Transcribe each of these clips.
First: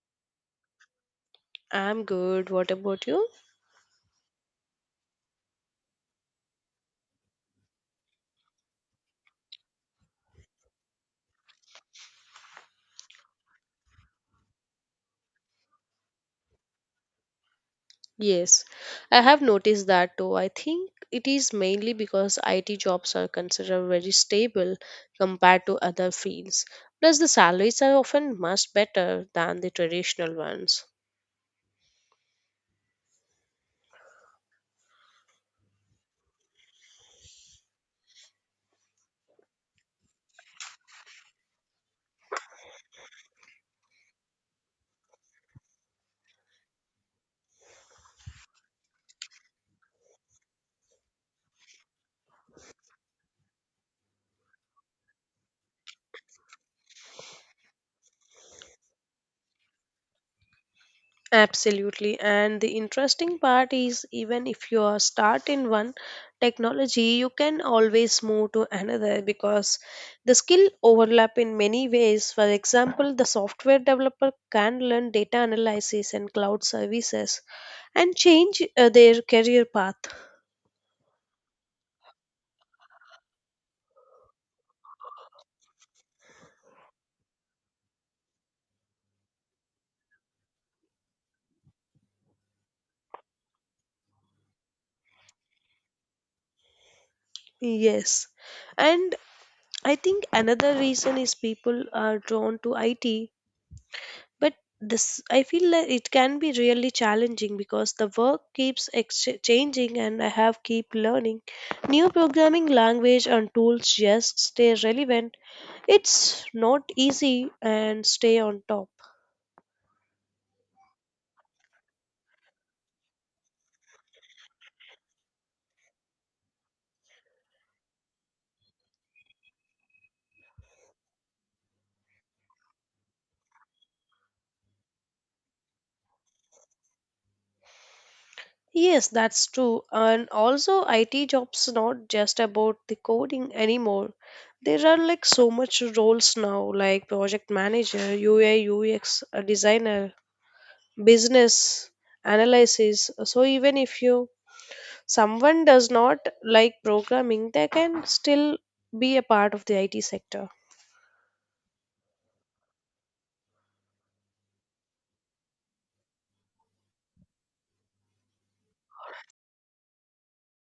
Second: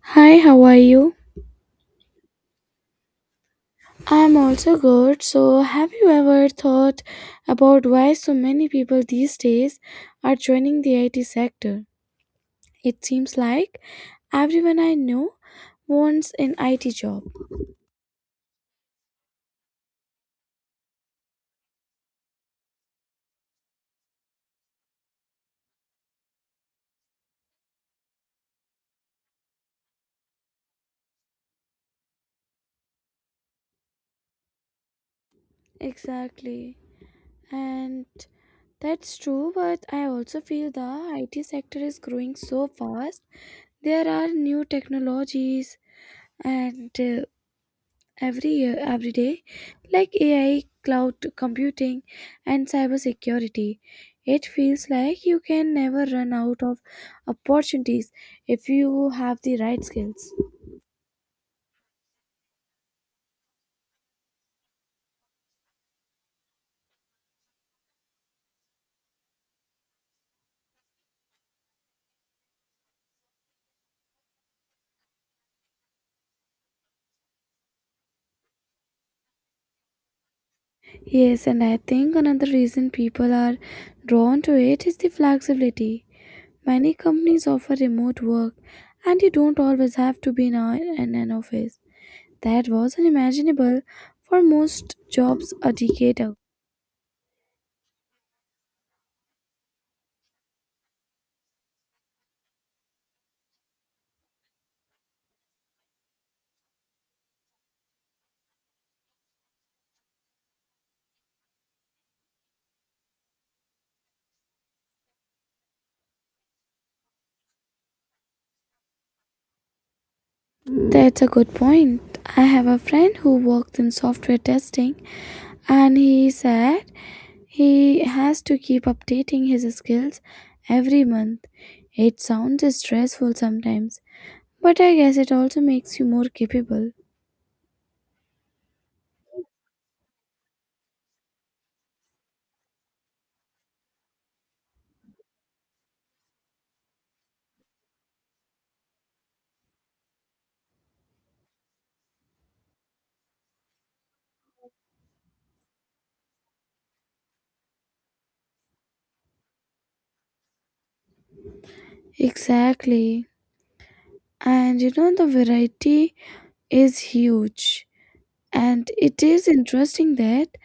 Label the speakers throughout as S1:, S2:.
S1: Hi, how are you?
S2: I'm good. What about you?
S1: I'm also good. So, have you ever thought about why so many people these days are joining the IT sector? It seems like everyone I know wants an IT job.
S2: Yes, I have noticed that too. I think it is mainly because IT jobs are considered very stable compared to other fields. Plus, the salaries are often much better than the traditional ones.
S1: Exactly. And that's true, but I also feel the IT sector is growing so fast. There are new technologies and every year every day like AI, cloud computing, and cybersecurity. It feels like you can never run out of opportunities if you have the right skills.
S2: Absolutely. And the interesting part is even if you are start in one technology, you can always move to another because the skill overlap in many ways. For example, the software developer can learn data analysis and cloud services and change their career path.
S1: Yes, and I think another reason people are drawn to it is the flexibility. Many companies offer remote work, and you don't always have to be in an office. That was unimaginable for most jobs a decade ago.
S2: Yes. And I think another reason is people are drawn to IT, but this, I feel like it can be really challenging because the work keeps changing and I have keep learning new programming language and tools just stay relevant. It's not easy and stay on top.
S1: That's a good point. I have a friend who works in software testing, and he said he has to keep updating his skills every month. It sounds stressful sometimes, but I guess it also makes you more capable.
S2: Yes, that's true. And also, it jobs not just about the coding anymore. There are like so much roles now, like project manager, ui ux designer, business analysis. So even if you, someone does not like programming, they can still be a part of the IT sector.
S1: Exactly. And you know, the variety is huge. And it is interesting that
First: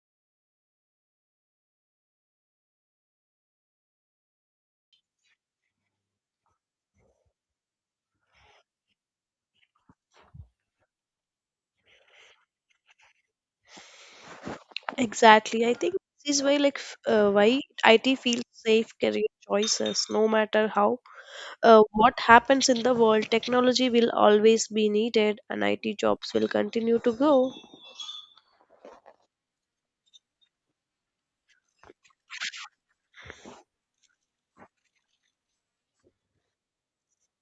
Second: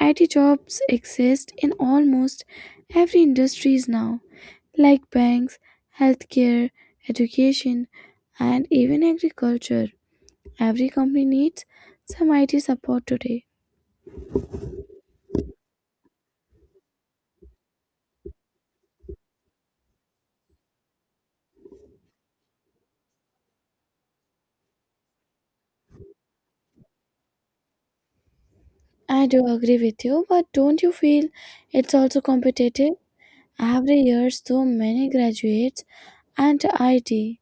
S1: IT jobs exist in almost every industries now, like banks, healthcare, education, and even agriculture. Every company needs some IT support today.
S2: Exactly. I think this is why like why IT feels safe career choices no matter how, what happens in the world, technology will always be needed and IT jobs will continue to grow.
S1: I do agree with you, but don't you feel it's also competitive? Every year, so many graduates and IT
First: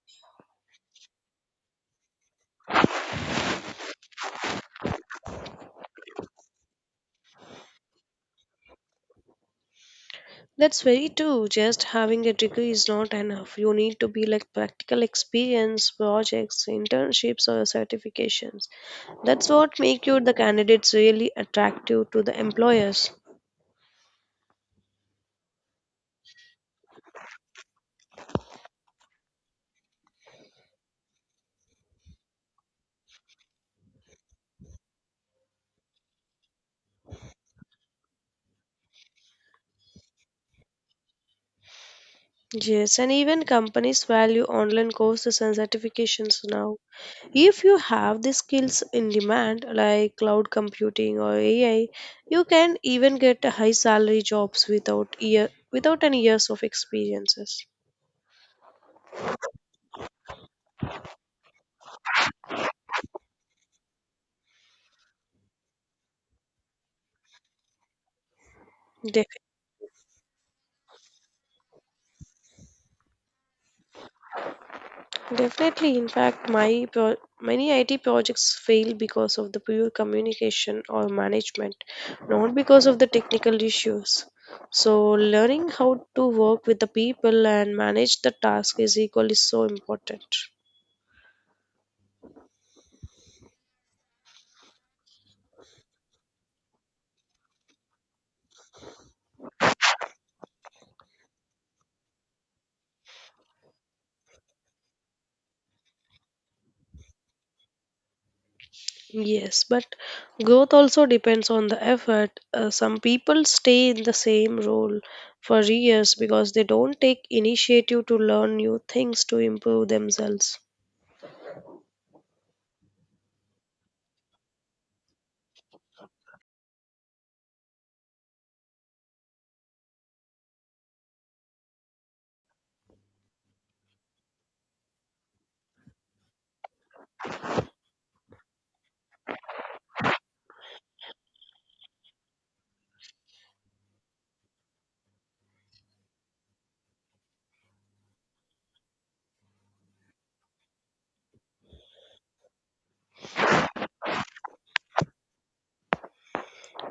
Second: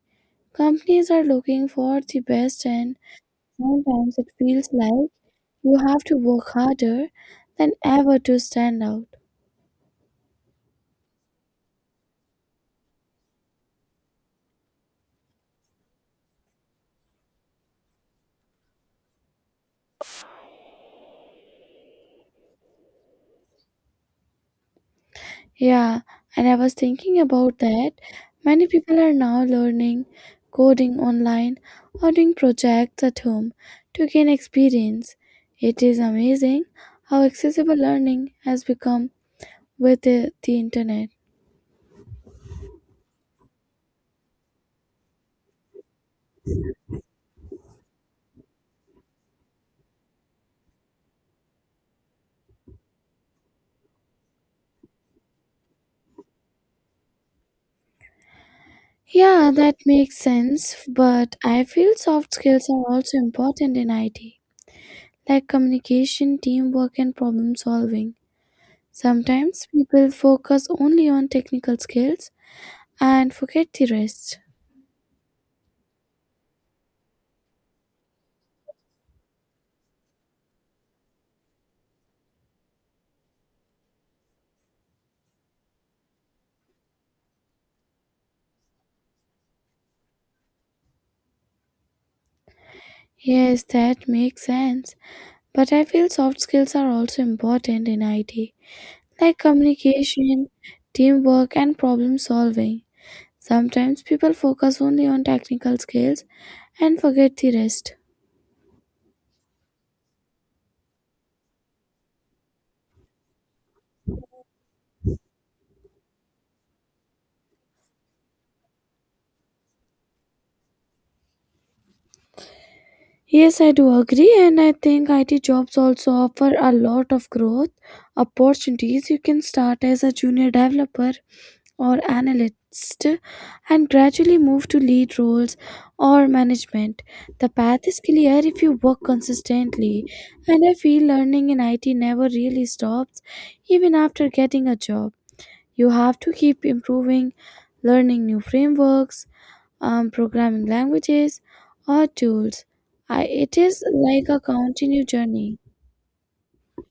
S1: companies are looking for the best, and sometimes it feels like you have to work harder than ever to stand out.
S2: That's very true. Just having a degree is not enough. You need to be like practical experience, projects, internships, or certifications. That's what make you the candidates really attractive to the employers.
S1: Yeah, and I was thinking about that. Many people are now learning coding online or doing projects at home to gain experience. It is amazing how accessible learning has become with the internet.
S2: Yes, and even companies value online courses and certifications now. If you have the skills in demand like cloud computing or AI, you can even get a high salary jobs without year without any years of experiences.
S1: Yeah, that makes sense, but I feel soft skills are also important in IT, like communication, teamwork, and problem solving. Sometimes people focus only on technical skills and forget the rest.
S2: Definitely, in fact, many IT projects fail because of the poor communication or management, not because of the technical issues. So, learning how to work with the people and manage the task is equally so important.
S1: Yes, that makes sense. But I feel soft skills are also important in IT, like communication, teamwork, and problem solving. Sometimes people focus only on technical skills and forget the rest.
S2: Yes, but growth also depends on the effort. Some people stay in the same role for years because they don't take initiative to learn new things to improve themselves.
S1: Yes, I do agree, and I think IT jobs also offer a lot of growth opportunities. You can start as a junior developer or analyst and gradually move to lead roles or management. The path is clear if you work consistently, and I feel learning in IT never really stops even after getting a job. You have to keep improving, learning new frameworks, programming languages, or tools. It is like a continued journey.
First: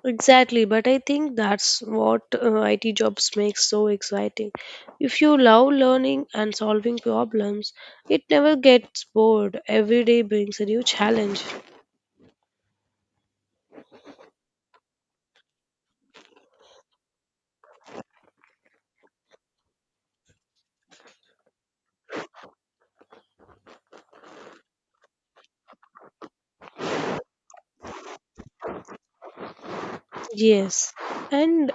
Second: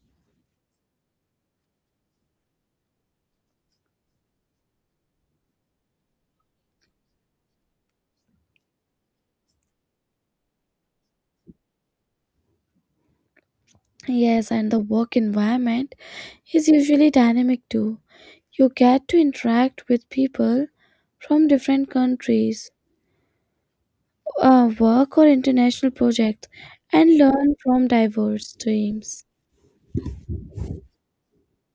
S2: Exactly, but I think that's what IT jobs makes so exciting. If you love learning and solving problems, it never gets bored. Every day brings a new challenge.
S1: Yes, and the work environment is usually dynamic too. You get to interact with people from different countries, work or international projects, and learn from diverse teams.
S2: Yes, and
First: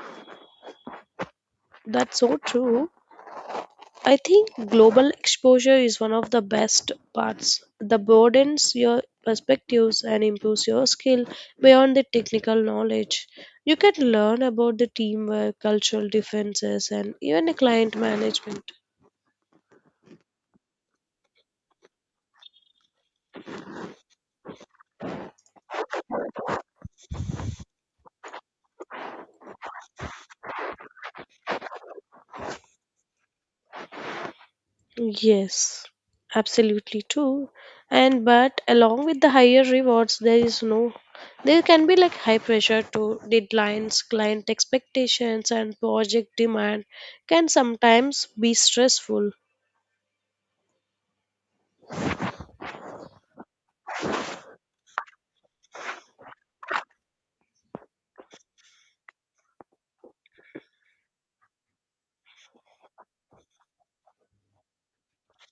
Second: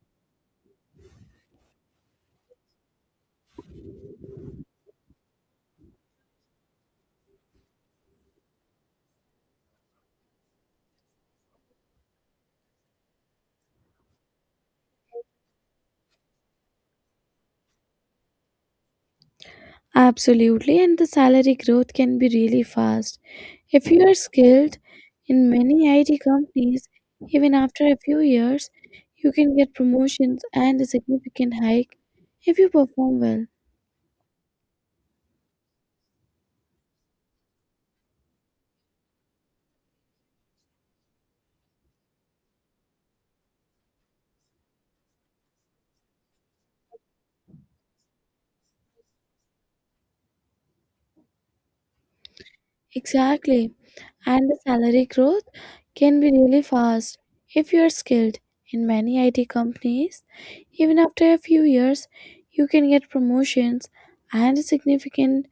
S2: that's so true. I think global exposure is one of the best parts. The broadens your perspectives and improves your skill beyond the technical knowledge. You can learn about the teamwork, cultural differences, and even the client management.
S1: Absolutely, and the salary growth can be really fast. If you are skilled in many IT companies, even after a few years, you can get promotions and a significant hike if you perform well.
S2: Yes, absolutely true. And but along with the higher rewards, there is no, there can be like high pressure to deadlines, client expectations, and project demand can sometimes be stressful.
S1: Exactly. And the salary growth can be really fast if you are skilled. In many IT companies, even after a few years, you can get promotions and a significant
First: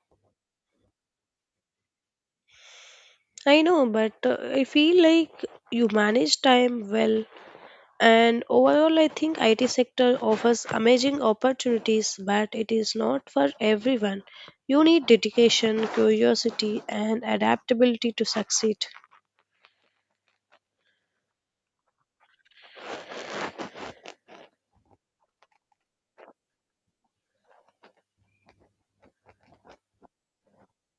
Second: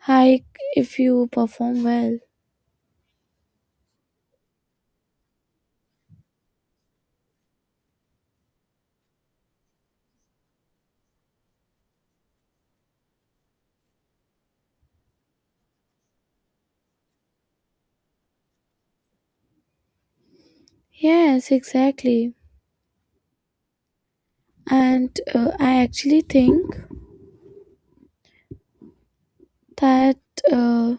S1: hike if you perform well.
S2: I know, but I feel like you manage time well. And overall, I think IT sector offers amazing opportunities, but it is not for everyone. You need dedication, curiosity, and adaptability to succeed.
S1: Yes, exactly. And I actually think that uh,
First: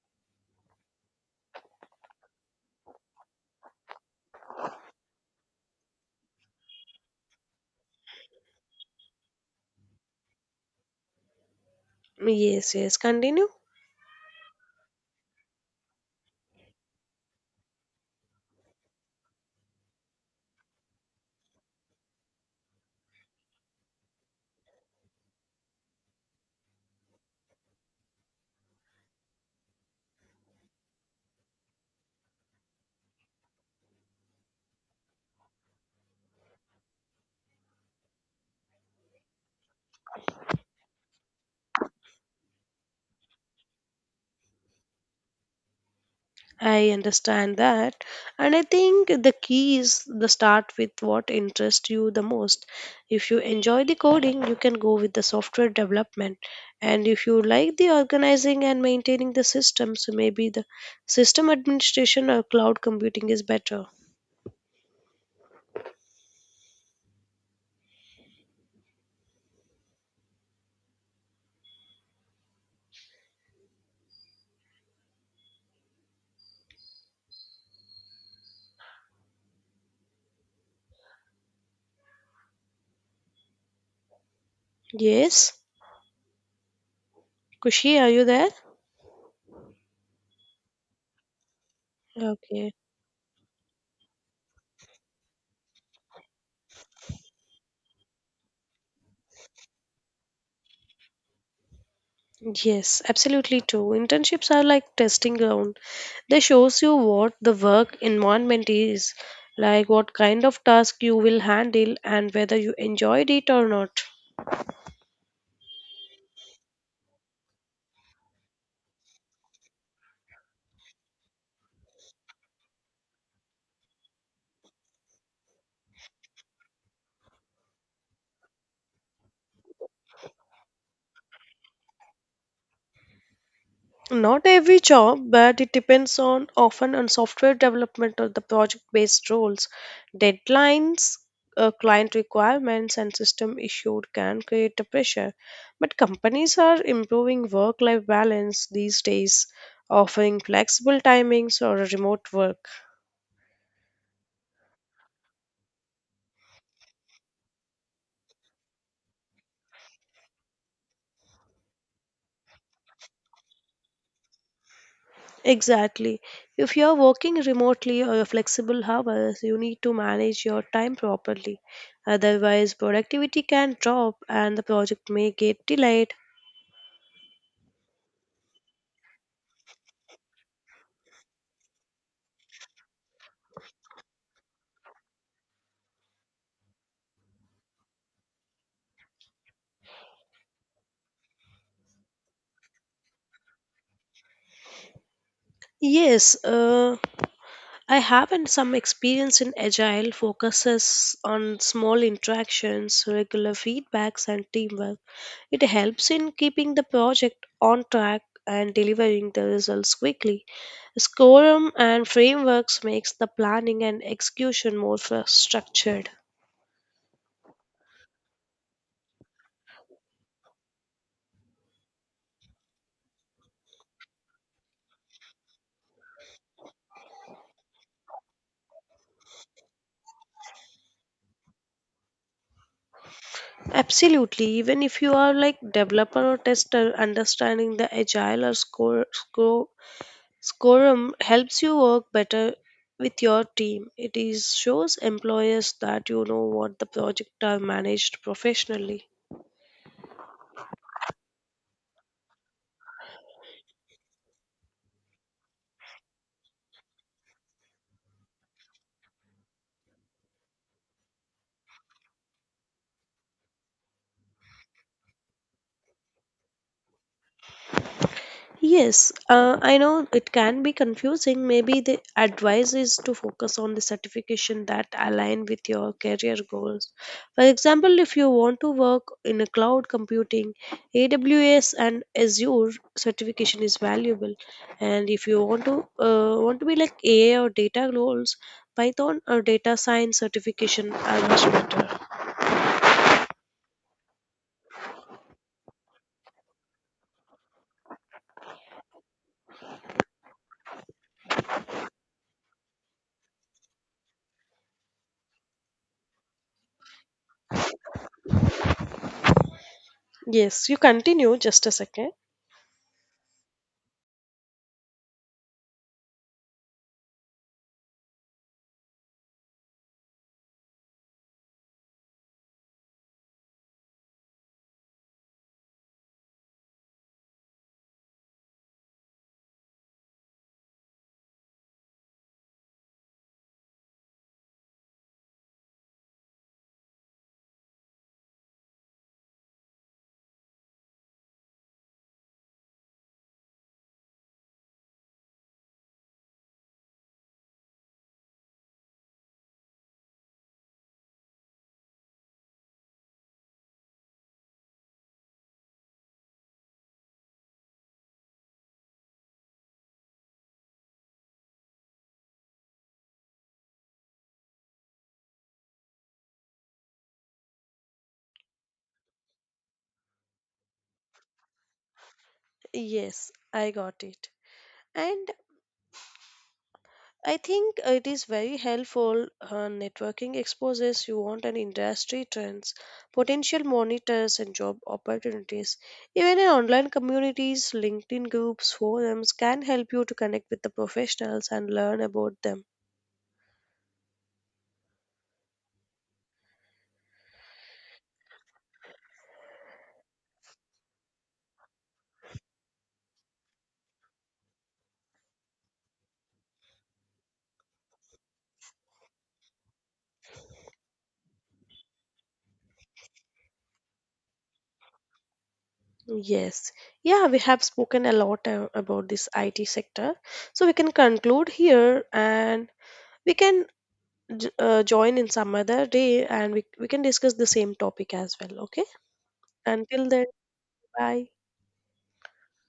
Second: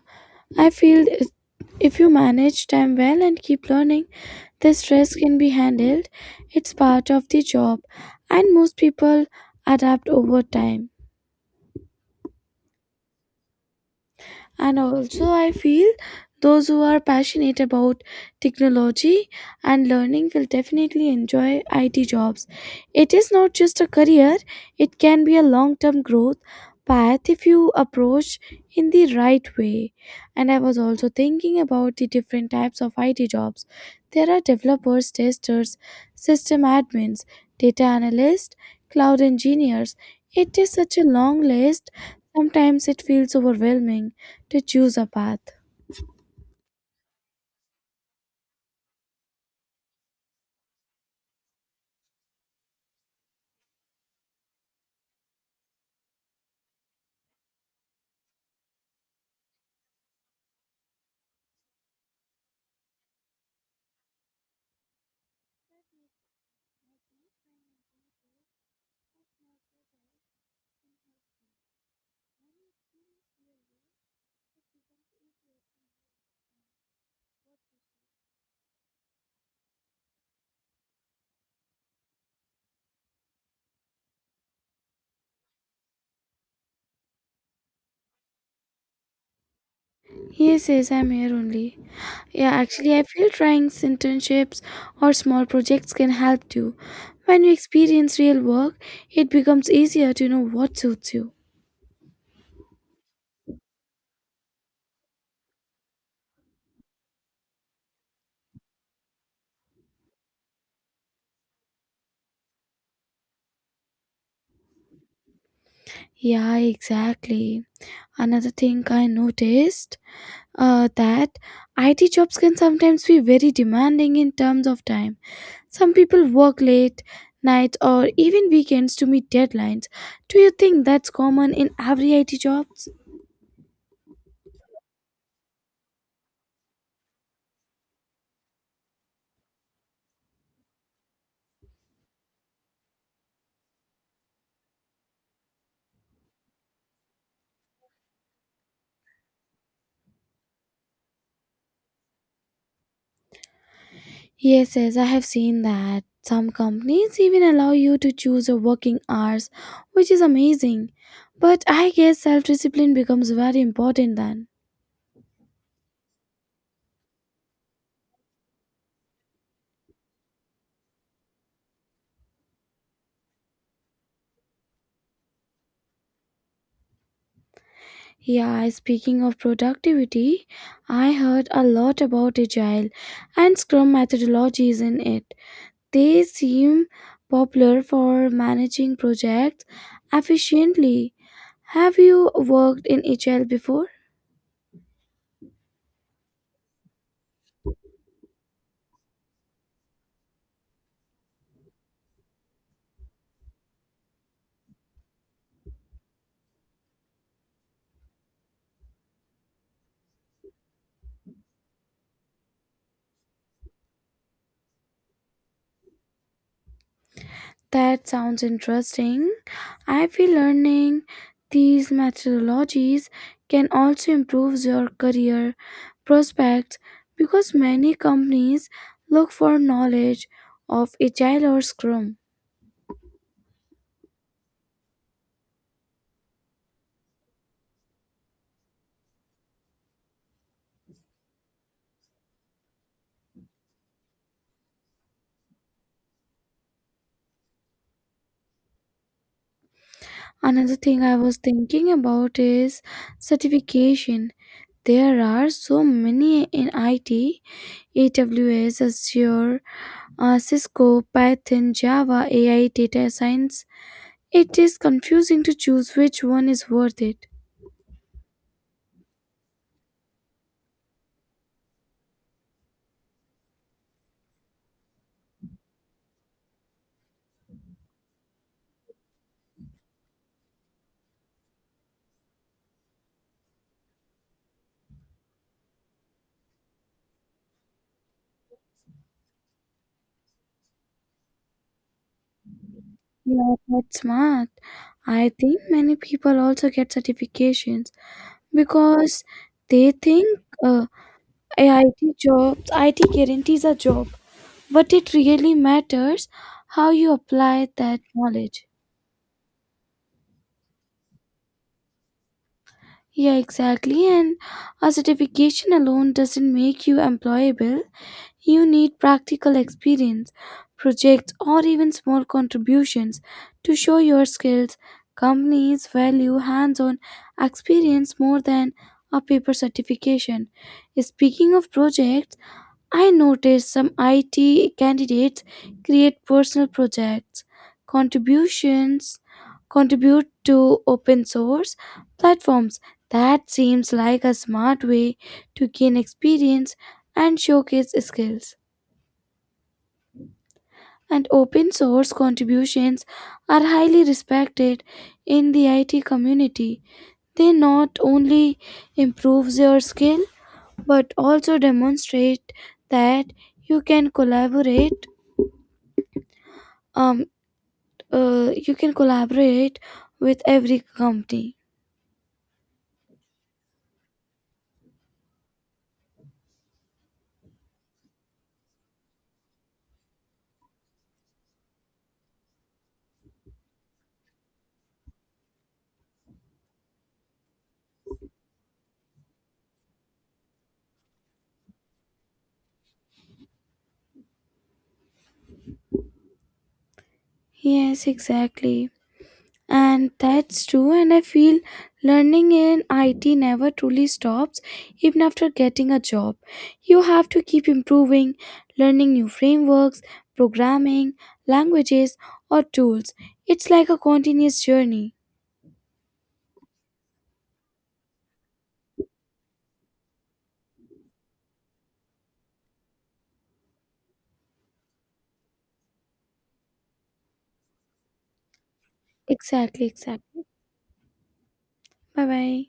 S1: I feel it- If you manage time well and keep learning, the stress can be handled. It's part of the job, and most people adapt over time.
S2: Yes, yes, continue.
S1: And also, I feel those who are passionate about technology and learning will definitely enjoy IT jobs. It is not just a career, it can be a long term growth path if you approach in the right way. And I was also thinking about the different types of IT jobs. There are developers, testers, system admins, data analysts, cloud engineers. It is such a long list. Sometimes it feels overwhelming to choose a path.
S2: I understand that. And I think the key is the start with what interests you the most. If you enjoy the coding, you can go with the software development. And if you like the organizing and maintaining the system, so maybe the system administration or cloud computing is better. Yes. Kushi, are you there?
S1: He says, I'm here only. Yeah,
S2: Okay.
S1: actually, I feel trying internships or small projects can help too. When you experience real work, it becomes easier to know what suits you.
S2: Yes, absolutely too. Internships are like testing ground. They shows you what the work environment is, like what kind of task you will handle and whether you enjoyed it or not.
S1: Yeah, exactly. Another thing I noticed that IT jobs can sometimes be very demanding in terms of time. Some people work late, nights, or even weekends to meet deadlines. Do you think that's common in every IT job?
S2: Not every job, but it depends on often on software development or the project based roles. Deadlines, client requirements, and system issues can create a pressure. But companies are improving work life balance these days, offering flexible timings or remote work.
S1: Yes, yes, I have seen that. Some companies even allow you to choose your working hours, which is amazing. But I guess self discipline becomes very important then.
S2: Exactly. If you're working remotely or your flexible hours, you need to manage your time properly. Otherwise, productivity can drop and the project may get delayed.
S1: Yeah, speaking of productivity, I heard a lot about Agile and Scrum methodologies in it. They seem popular for managing projects efficiently. Have you worked in Agile before?
S2: Yes, I have and some experience in Agile focuses on small interactions, regular feedbacks, and teamwork. It helps in keeping the project on track and delivering the results quickly. Scorum and frameworks makes the planning and execution more structured.
S1: That sounds interesting. I feel learning these methodologies can also improve your career prospects because many companies look for knowledge of Agile or Scrum.
S2: Absolutely, even if you are like developer or tester, understanding the agile or score, score scorum helps you work better with your team. It is shows employers that you know what the project are managed professionally.
S1: Another thing I was thinking about is certification. There are so many in IT, AWS, Azure, Cisco, Python, Java, AI, data science. It is confusing to choose which one is worth it.
S2: Yes, I know it can be confusing. Maybe the advice is to focus on the certification that align with your career goals. For example, if you want to work in a cloud computing, AWS and Azure certification is valuable. And if you want to be like AI or data roles, Python or data science certification are much better.
S1: Yeah, that's smart. I think many people also get certifications because they think uh, IT jobs, IT guarantees a job, but it really matters how you apply that knowledge.
S2: Yes, you continue just a second.
S1: Yeah, exactly. And a certification alone doesn't make you employable. You need practical experience, projects, or even small contributions to show your skills. Companies value hands on experience more than a paper certification. Speaking of projects, I noticed some IT candidates create personal projects, contributions, contribute to open source platforms. That seems like a smart way to gain experience and showcase skills. And open source contributions are highly respected in the IT community. They not only improves your skill but also demonstrate that you can collaborate um, uh, you can collaborate with every company.
S2: Yes, I got it. And I think it is very helpful. Networking exposes you want an industry trends, potential monitors, and job opportunities. Even in online communities, LinkedIn groups, forums can help you to connect with the professionals and learn about them.
S1: Yes, exactly. And that's true. And I feel learning in IT never truly stops, even after getting a job. You have to keep improving, learning new frameworks, programming, languages, or tools. It's like a continuous journey.
S2: Yes, yeah, we have spoken a lot about this IT sector, so we can conclude here and we can join in some other day and we can discuss the same topic as well. Okay,
S1: Exactly,
S2: until then,
S1: exactly.
S2: bye.
S1: Bye bye.